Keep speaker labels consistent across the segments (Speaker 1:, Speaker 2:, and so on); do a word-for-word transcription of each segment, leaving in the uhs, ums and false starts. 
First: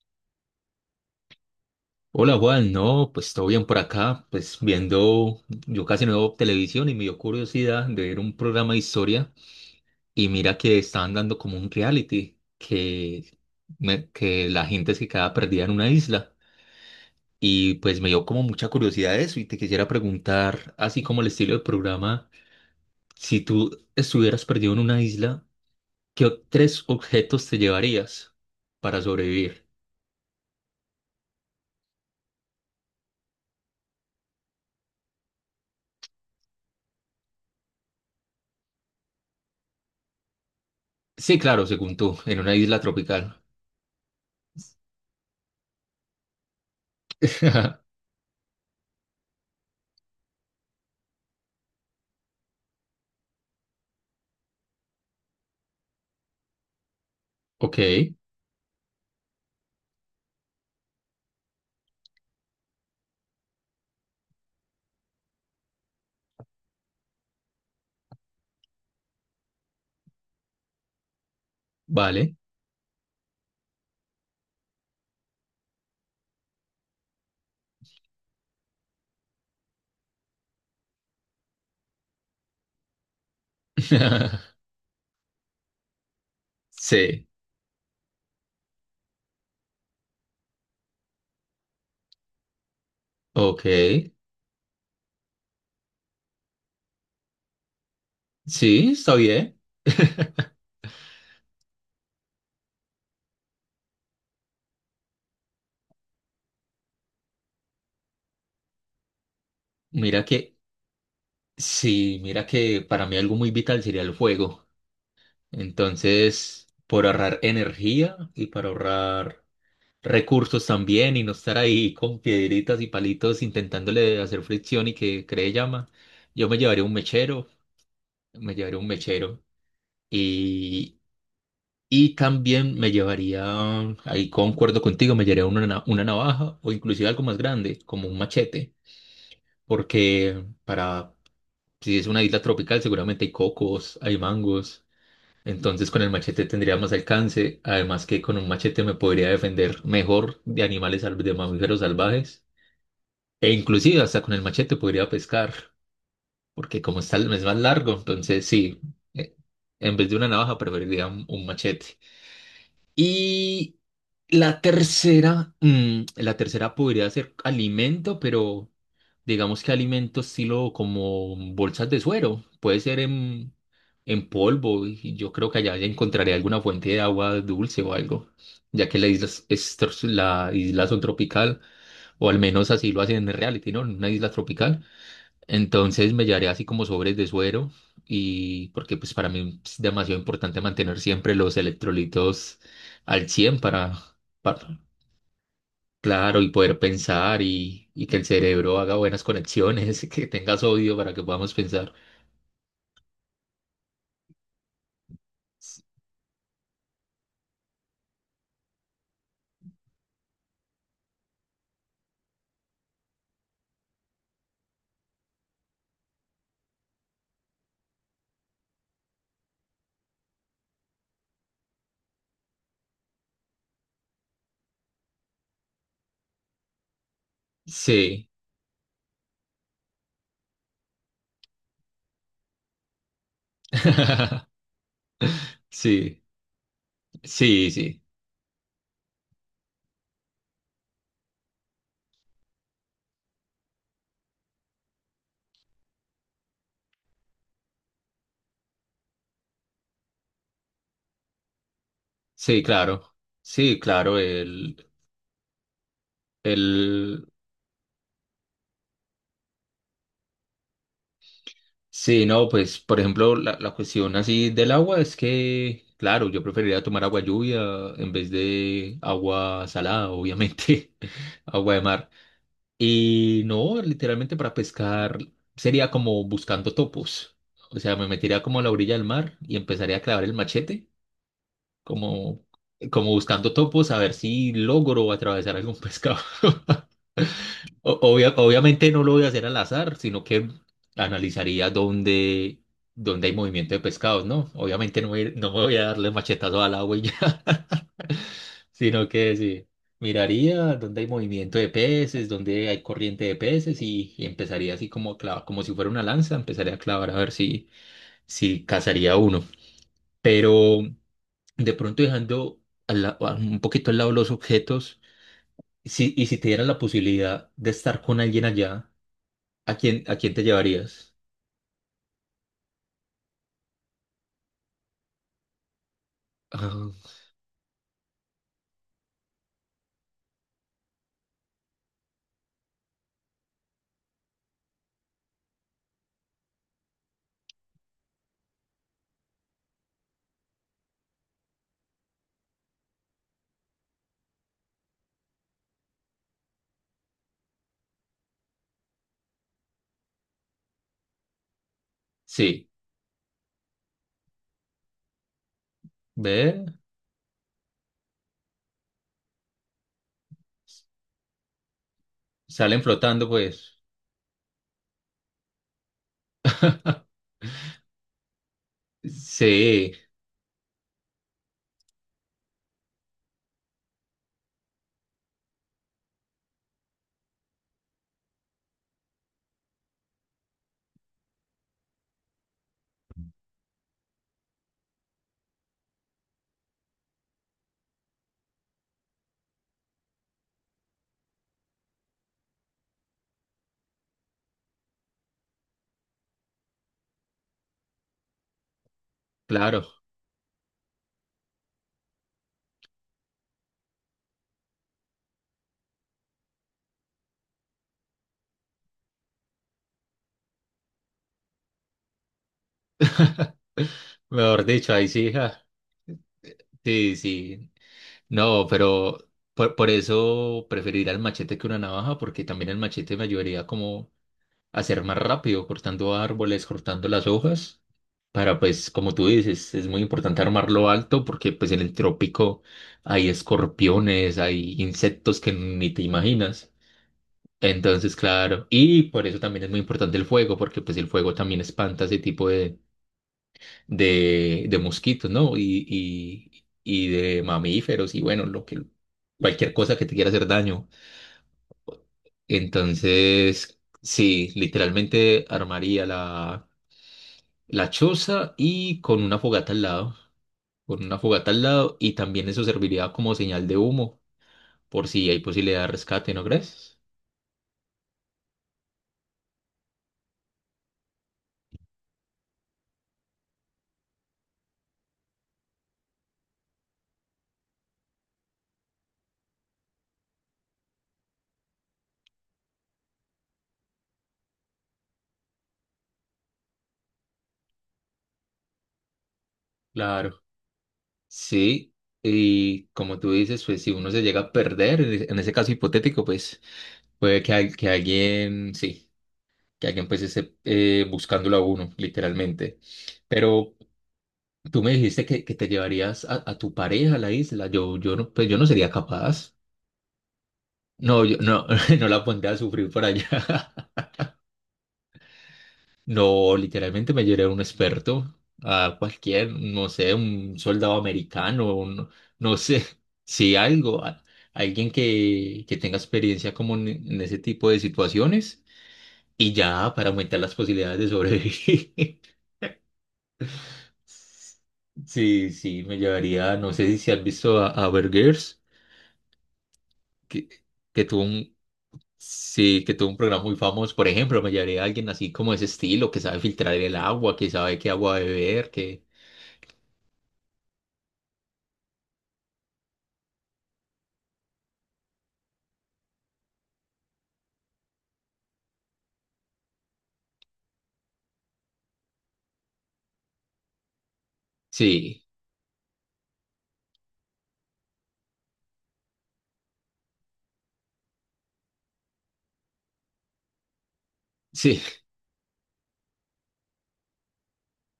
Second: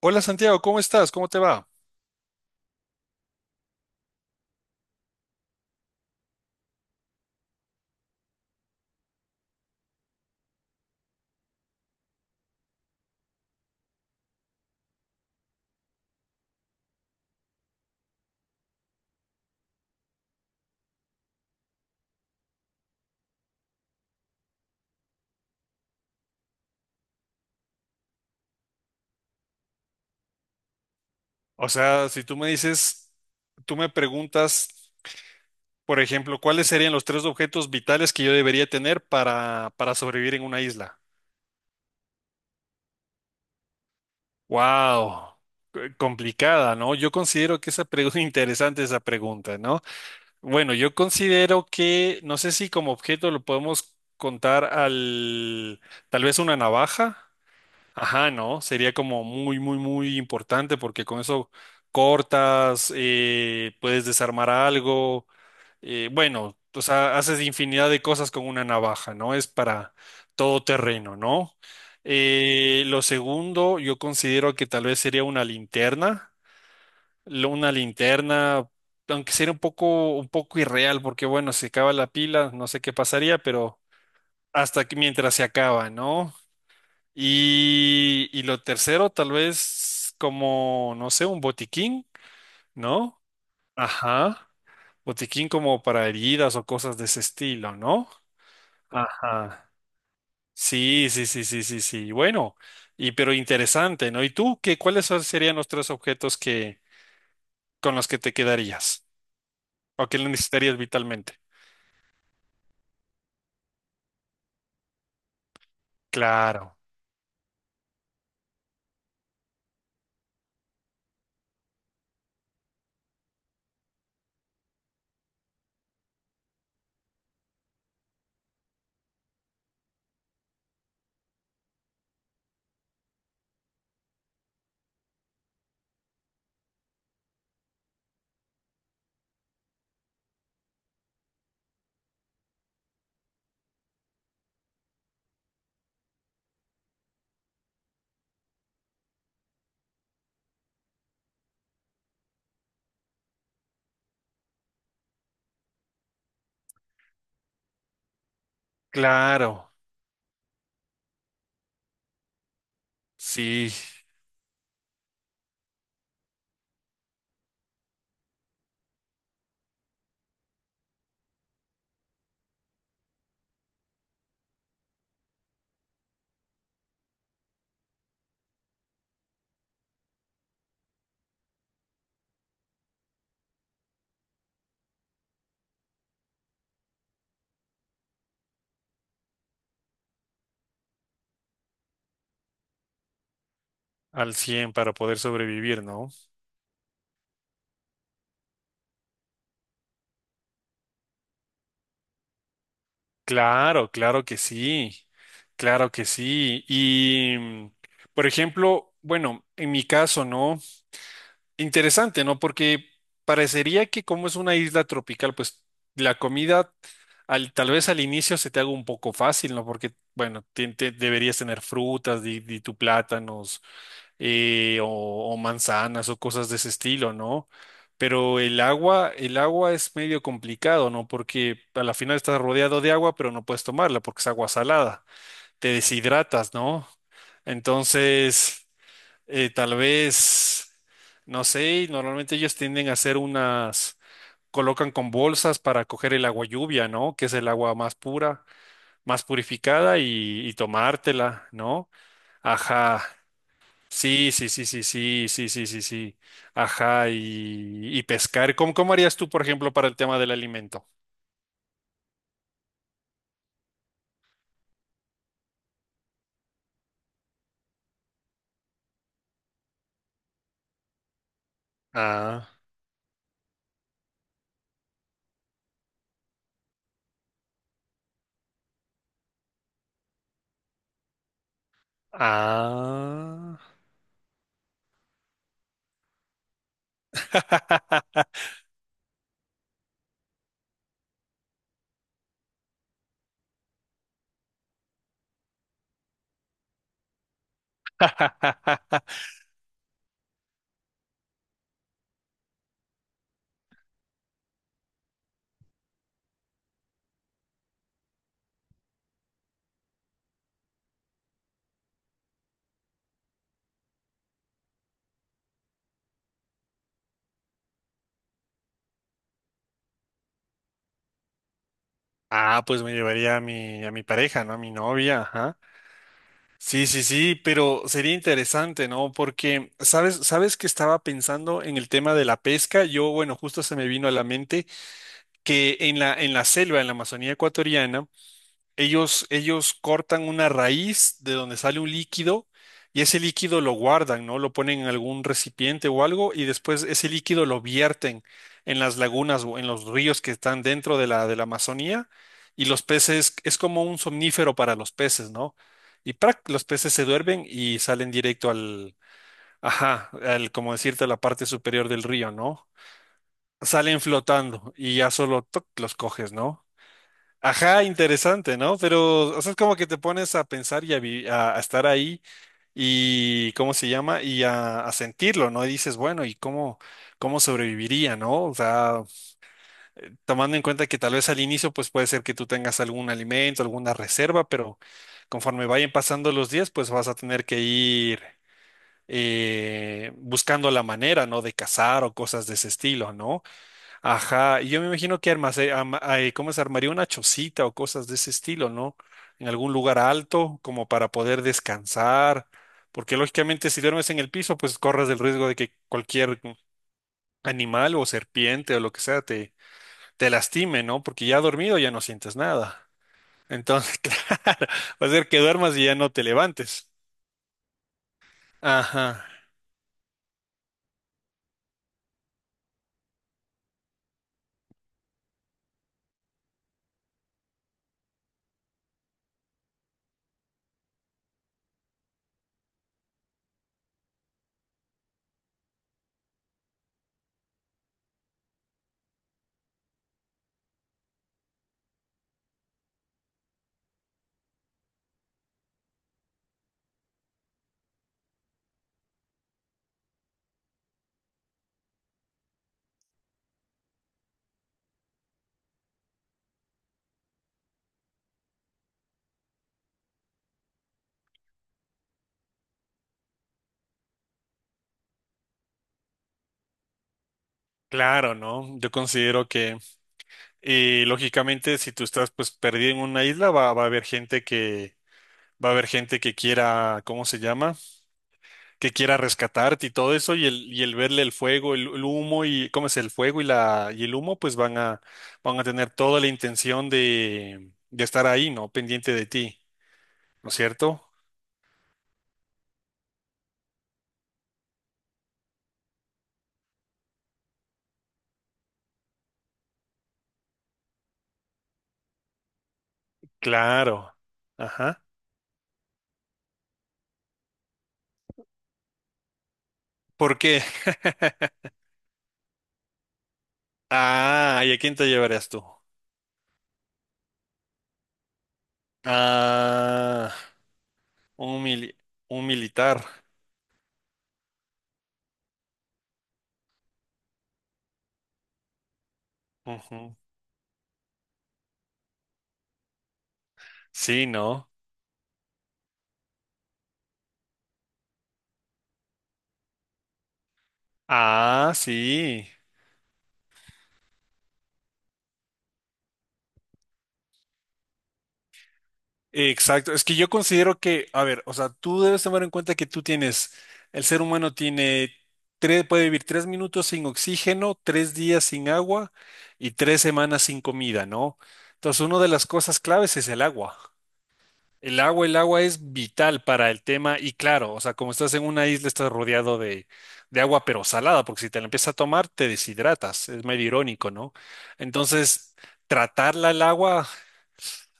Speaker 1: Hola Santiago, ¿cómo estás? ¿Cómo te va?
Speaker 2: Hola Juan, no, pues todo bien por acá, pues viendo, yo casi no veo televisión y me dio curiosidad de ver un programa de historia y mira que estaban dando como un reality, que, me- que la gente se quedaba perdida en una isla y pues me dio como mucha curiosidad eso y te quisiera preguntar, así como el estilo del programa, si tú estuvieras perdido en una isla, ¿qué o- tres objetos te llevarías para sobrevivir?
Speaker 1: O sea, si tú me dices, tú me preguntas, por ejemplo, ¿cuáles serían los tres objetos vitales que yo debería tener para, para sobrevivir en una isla?
Speaker 2: Sí, claro, según tú, en una isla tropical.
Speaker 1: Wow, complicada, ¿no? Yo considero que esa pregunta, interesante esa pregunta, ¿no? Bueno, yo considero que, no sé si como objeto lo podemos contar al, tal vez una navaja.
Speaker 2: Ok,
Speaker 1: Ajá, ¿no? Sería como muy, muy, muy importante porque con eso cortas, eh, puedes desarmar algo, eh, bueno, o sea, haces infinidad de cosas con una navaja, ¿no? Es para todo terreno, ¿no?
Speaker 2: vale.
Speaker 1: Eh, lo segundo, yo considero que tal vez sería una linterna, lo- una linterna, aunque sería un poco, un poco irreal porque bueno, se acaba la pila, no sé qué pasaría, pero hasta que mientras se acaba, ¿no?
Speaker 2: Sí,
Speaker 1: Y, y lo tercero, tal vez como, no sé, un botiquín, ¿no?
Speaker 2: ok.
Speaker 1: Ajá. Botiquín como para heridas o cosas de ese estilo, ¿no?
Speaker 2: Sí, está bien.
Speaker 1: Ajá. Sí, sí, sí, sí, sí, sí. Bueno, y pero interesante, ¿no? ¿Y tú qué, cuáles son- serían los tres objetos que con los que te quedarías o que
Speaker 2: Mira que,
Speaker 1: necesitarías vitalmente?
Speaker 2: sí, mira que para mí algo muy vital sería el fuego. Entonces,
Speaker 1: Claro,
Speaker 2: por ahorrar energía y para ahorrar recursos también y no estar ahí con piedritas y palitos intentándole hacer fricción y que cree llama, yo me llevaría un mechero, me llevaría un mechero. Y también me llevaría, ahí concuerdo contigo, me llevaría una, na- una navaja o inclusive algo más grande, como un machete, porque para, si es una isla tropical, seguramente hay cocos, hay mangos, entonces con el machete tendría más alcance, además que con un machete me podría defender mejor de animales, sal- de mamíferos salvajes, e inclusive hasta con el machete podría pescar, porque como está, es más largo, entonces sí, eh,
Speaker 1: claro.
Speaker 2: en vez de una navaja preferiría un un machete.
Speaker 1: Sí,
Speaker 2: Y la tercera, mm, la tercera podría ser alimento, pero digamos que alimento estilo como bolsas de suero. Puede ser en, en polvo y yo creo que allá ya encontraré alguna fuente de agua dulce o algo, ya que la isla es, es tro- la isla son tropical, o al menos así lo hacen en reality, ¿no? En una isla tropical. Entonces me llevaré así como sobres de suero y porque pues para mí es demasiado importante mantener siempre los electrolitos al cien para...
Speaker 1: al cien
Speaker 2: para
Speaker 1: para poder sobrevivir, ¿no?
Speaker 2: Claro, y poder pensar y, y que el cerebro haga buenas conexiones, que tengas odio para que podamos pensar.
Speaker 1: Claro, claro que sí,
Speaker 2: S-
Speaker 1: claro que sí. Y, mm, por ejemplo, bueno, en mi caso, ¿no? Interesante, ¿no? Porque parecería que como es una isla tropical, pues la comida al, tal vez al inicio se te haga un poco fácil, ¿no? Porque, bueno, te- te- deberías tener frutas, di, di tu plátanos, eh, o, o, manzanas o cosas de ese estilo, ¿no?
Speaker 2: Sí,
Speaker 1: Pero el agua, el agua es medio complicado, ¿no? Porque a la final estás rodeado de agua, pero no puedes tomarla porque es agua salada, te
Speaker 2: sí,
Speaker 1: deshidratas, ¿no?
Speaker 2: sí, sí,
Speaker 1: Entonces, eh, tal vez, no sé, normalmente ellos tienden a hacer unas, colocan con bolsas para coger el agua lluvia, ¿no? Que es el agua más pura, más purificada y, y tomártela, ¿no?
Speaker 2: sí,
Speaker 1: Ajá.
Speaker 2: claro, sí, claro,
Speaker 1: Sí, sí, sí,
Speaker 2: el,
Speaker 1: sí, sí, sí, sí, sí, sí. Ajá,
Speaker 2: el,
Speaker 1: y, y pescar. ¿Cómo, cómo harías tú, por ejemplo, para el tema del alimento?
Speaker 2: sí, no, pues, por ejemplo, la, la cuestión así del agua es que, claro, yo preferiría tomar agua lluvia en vez de agua salada, obviamente, agua de mar.
Speaker 1: Ah,
Speaker 2: Y no, literalmente para pescar sería como buscando topos. O sea, me metería como a la orilla del mar y empezaría a clavar el machete, como, como buscando
Speaker 1: ah.
Speaker 2: topos, a ver si logro atravesar algún pescado. O- obvia- obviamente no lo voy a hacer al azar, sino que analizaría dónde, dónde hay movimiento de pescados, ¿no? Obviamente no, voy- no me voy a darle machetazo al agua y ya, sino que sí, miraría dónde hay movimiento de peces, dónde hay corriente de peces y, y empezaría así como a clavar, como si fuera una lanza, empezaría a clavar a ver si, si cazaría uno. Pero de pronto dejando al la- un poquito al lado los objetos, si, y si te dieran la posibilidad de estar con alguien allá. ¿A quién, a quién te llevarías?
Speaker 1: Ah, pues me llevaría a mi, a mi pareja, ¿no? A mi novia, ajá. Sí,
Speaker 2: Ah,
Speaker 1: sí, sí, pero sería interesante, ¿no? Porque, ¿sabes, sabes que estaba pensando en el tema de la pesca? Yo, bueno, justo se me vino a la mente que en la, en la selva, en la Amazonía ecuatoriana, Ellos, ellos cortan una raíz de donde sale un líquido y ese líquido lo guardan, ¿no? Lo ponen en algún recipiente o algo y después ese líquido lo vierten en las lagunas o en los ríos que están dentro de la, de la, Amazonía y
Speaker 2: sí,
Speaker 1: los peces, es como un somnífero para los peces, ¿no? Y ¡prac!
Speaker 2: ve,
Speaker 1: Los peces se duermen y salen directo al, ajá, al, como decirte, a la parte superior del río, ¿no?
Speaker 2: salen flotando pues.
Speaker 1: Salen flotando y ya solo ¡toc! Los coges, ¿no? Ajá, interesante, ¿no? Pero, o sea, es como que
Speaker 2: Sí,
Speaker 1: te pones a pensar y a, vi- a- a estar ahí y, ¿cómo se llama? Y a, a sentirlo, ¿no? Y dices, bueno, ¿y cómo, cómo sobreviviría, ¿no? O sea, tomando en cuenta que tal vez al inicio, pues puede ser que tú tengas algún alimento, alguna reserva, pero conforme vayan pasando los días, pues vas a tener que ir eh, buscando la manera, ¿no? De cazar o cosas de ese estilo, ¿no? Ajá, y yo me imagino que armas, eh, ama- ay, ¿cómo se armaría una chocita o cosas de ese estilo, ¿no? En algún
Speaker 2: claro.
Speaker 1: lugar alto, como para poder descansar, porque lógicamente si duermes en el piso, pues corres el riesgo de que cualquier animal o serpiente o lo que sea te, te lastime, ¿no? Porque ya dormido ya no sientes nada. Entonces,
Speaker 2: Mejor
Speaker 1: claro,
Speaker 2: dicho,
Speaker 1: va
Speaker 2: ahí
Speaker 1: a ser
Speaker 2: sí,
Speaker 1: que
Speaker 2: ja.
Speaker 1: duermas y ya no te levantes.
Speaker 2: Sí, sí. No, pero
Speaker 1: Ajá,
Speaker 2: por, por eso preferiría el machete que una navaja, porque también el machete me ayudaría como a ser más rápido, cortando árboles, cortando las hojas, para pues, como tú dices, es muy importante armarlo alto, porque pues en el trópico hay escorpiones, hay insectos que ni te imaginas. Entonces, claro, y por eso también es muy importante el fuego, porque pues el fuego también espanta ese tipo de, de, de mosquitos, ¿no? Y, y, y de mamíferos y bueno, lo que, cualquier cosa que te quiera hacer daño. Entonces, sí, literalmente armaría la, la choza y con una fogata al lado, con una fogata al lado y también eso serviría como señal de humo, por si hay posibilidad de rescate, ¿no crees?
Speaker 1: claro, ¿no? Yo considero que, eh, lógicamente, si tú estás pues perdido en una isla, va, va a haber gente que Va a haber gente que quiera, ¿cómo se llama? Que quiera rescatarte y todo eso, y el, y el verle el fuego, el, el humo y, ¿cómo es? El fuego y la, y el humo, pues van a, van a, tener toda la intención de, de estar ahí, ¿no? Pendiente de ti,
Speaker 2: Claro.
Speaker 1: ¿no es cierto?
Speaker 2: Sí, y como tú dices, pues si uno se llega a perder, en e- en ese caso hipotético, pues puede que, al- que alguien, sí, que alguien pues esté eh, buscándolo a uno, literalmente. Pero
Speaker 1: Claro.
Speaker 2: tú me
Speaker 1: Ajá.
Speaker 2: dijiste que, que te llevarías a, a tu pareja a la isla. Yo, yo no, pues yo no sería capaz.
Speaker 1: ¿Por qué?
Speaker 2: No, yo no, no la pondría a sufrir por allá.
Speaker 1: Ah, ¿y a quién te llevarías tú?
Speaker 2: No, literalmente me lloré a un experto, a cualquier, no sé,
Speaker 1: Ah,
Speaker 2: un soldado
Speaker 1: un
Speaker 2: americano,
Speaker 1: mili-
Speaker 2: un-
Speaker 1: un
Speaker 2: no sé,
Speaker 1: militar.
Speaker 2: sí, algo, a- alguien que, que tenga experiencia como en, en ese tipo de situaciones y ya para
Speaker 1: Ujú.
Speaker 2: aumentar las posibilidades de sobrevivir.
Speaker 1: Sí, ¿no?
Speaker 2: Sí, sí, me llevaría, no sé si si has visto a, a Bear Grylls, que, que tuvo un,
Speaker 1: Ah, sí.
Speaker 2: sí, que tuvo un programa muy famoso, por ejemplo, me llevaría a alguien así como ese estilo, que sabe filtrar el agua, que sabe qué agua beber, que,
Speaker 1: Exacto, es que yo considero que, a ver, o sea, tú debes tomar en cuenta que tú tienes, el ser humano tiene, tres, puede vivir tres minutos sin oxígeno, tres días sin agua y tres semanas sin comida, ¿no? Entonces, una de las cosas claves es el agua. El
Speaker 2: sí.
Speaker 1: agua, el agua es vital para el tema y claro, o sea, como estás en una isla, estás rodeado de, de agua, pero salada, porque si te la empiezas a tomar, te deshidratas, es medio irónico, ¿no?
Speaker 2: Sí,
Speaker 1: Entonces, tratarla el agua.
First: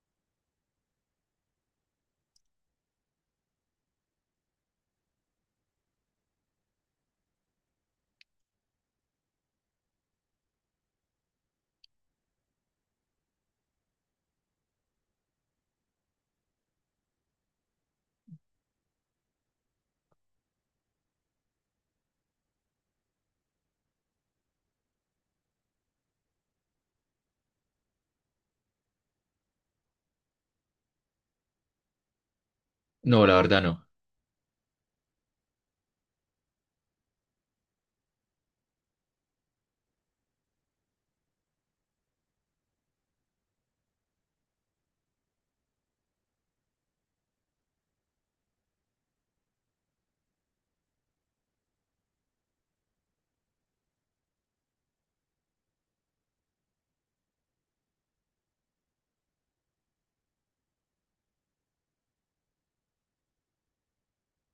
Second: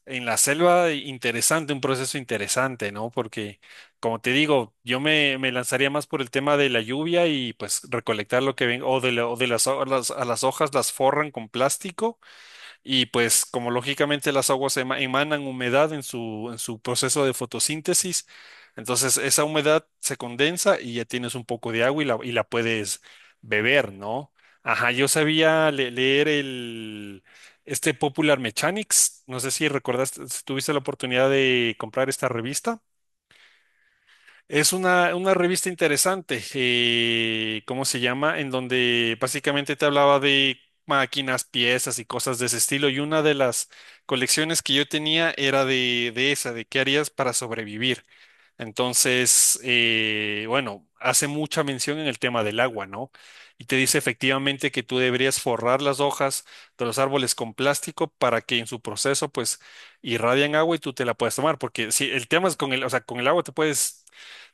Speaker 1: En la selva, e interesante, un proceso interesante, ¿no? Porque, como te digo, yo me, me lanzaría más por el tema de la lluvia y pues recolectar lo que ven, o de, la- o de las, ho- las- a las hojas las forran con plástico y pues como lógicamente las aguas ema- emanan humedad en su, en su, proceso de fotosíntesis, entonces esa humedad se condensa y ya tienes un poco de agua y la, y la puedes beber, ¿no? Ajá, yo sabía le- leer el, este Popular Mechanics, no sé si recordaste, si tuviste la oportunidad de comprar esta revista.
Speaker 2: no, la verdad no.
Speaker 1: Es una, una revista interesante, eh, ¿cómo se llama? En donde básicamente te hablaba de máquinas, piezas y cosas de ese estilo. Y una de las colecciones que yo tenía era de, de esa, de qué harías para sobrevivir. Entonces, eh, bueno, hace mucha mención en el tema del agua, ¿no? Y te dice efectivamente que tú deberías forrar las hojas de los árboles con plástico para que en su proceso, pues, irradian agua y tú te la puedas tomar. Porque si el tema es con el, o sea, con el agua te puedes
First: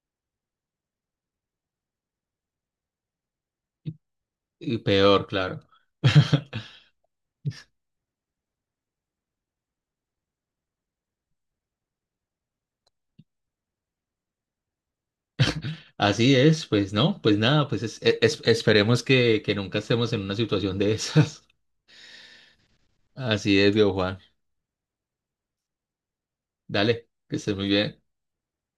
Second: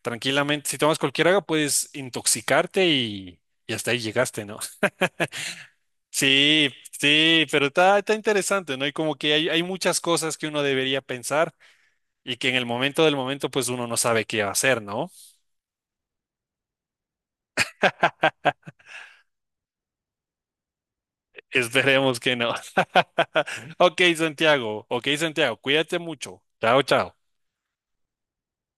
Speaker 1: tranquilamente, si tomas cualquier agua, puedes intoxicarte y, y hasta ahí llegaste, ¿no?
Speaker 2: Y peor, claro.
Speaker 1: Sí, sí, pero está, está interesante, ¿no? Y como que hay, hay, muchas cosas que uno debería pensar y que en el momento del momento, pues uno no sabe qué va a hacer, ¿no?
Speaker 2: Así es, pues no, pues nada, pues es- e, es- esperemos que, que nunca estemos en una situación de esas.
Speaker 1: Esperemos que no.
Speaker 2: Así es, viejo
Speaker 1: Ok,
Speaker 2: Juan.
Speaker 1: Santiago, ok, Santiago, cuídate mucho. Chao,
Speaker 2: Dale,
Speaker 1: chao.
Speaker 2: que estés muy bien.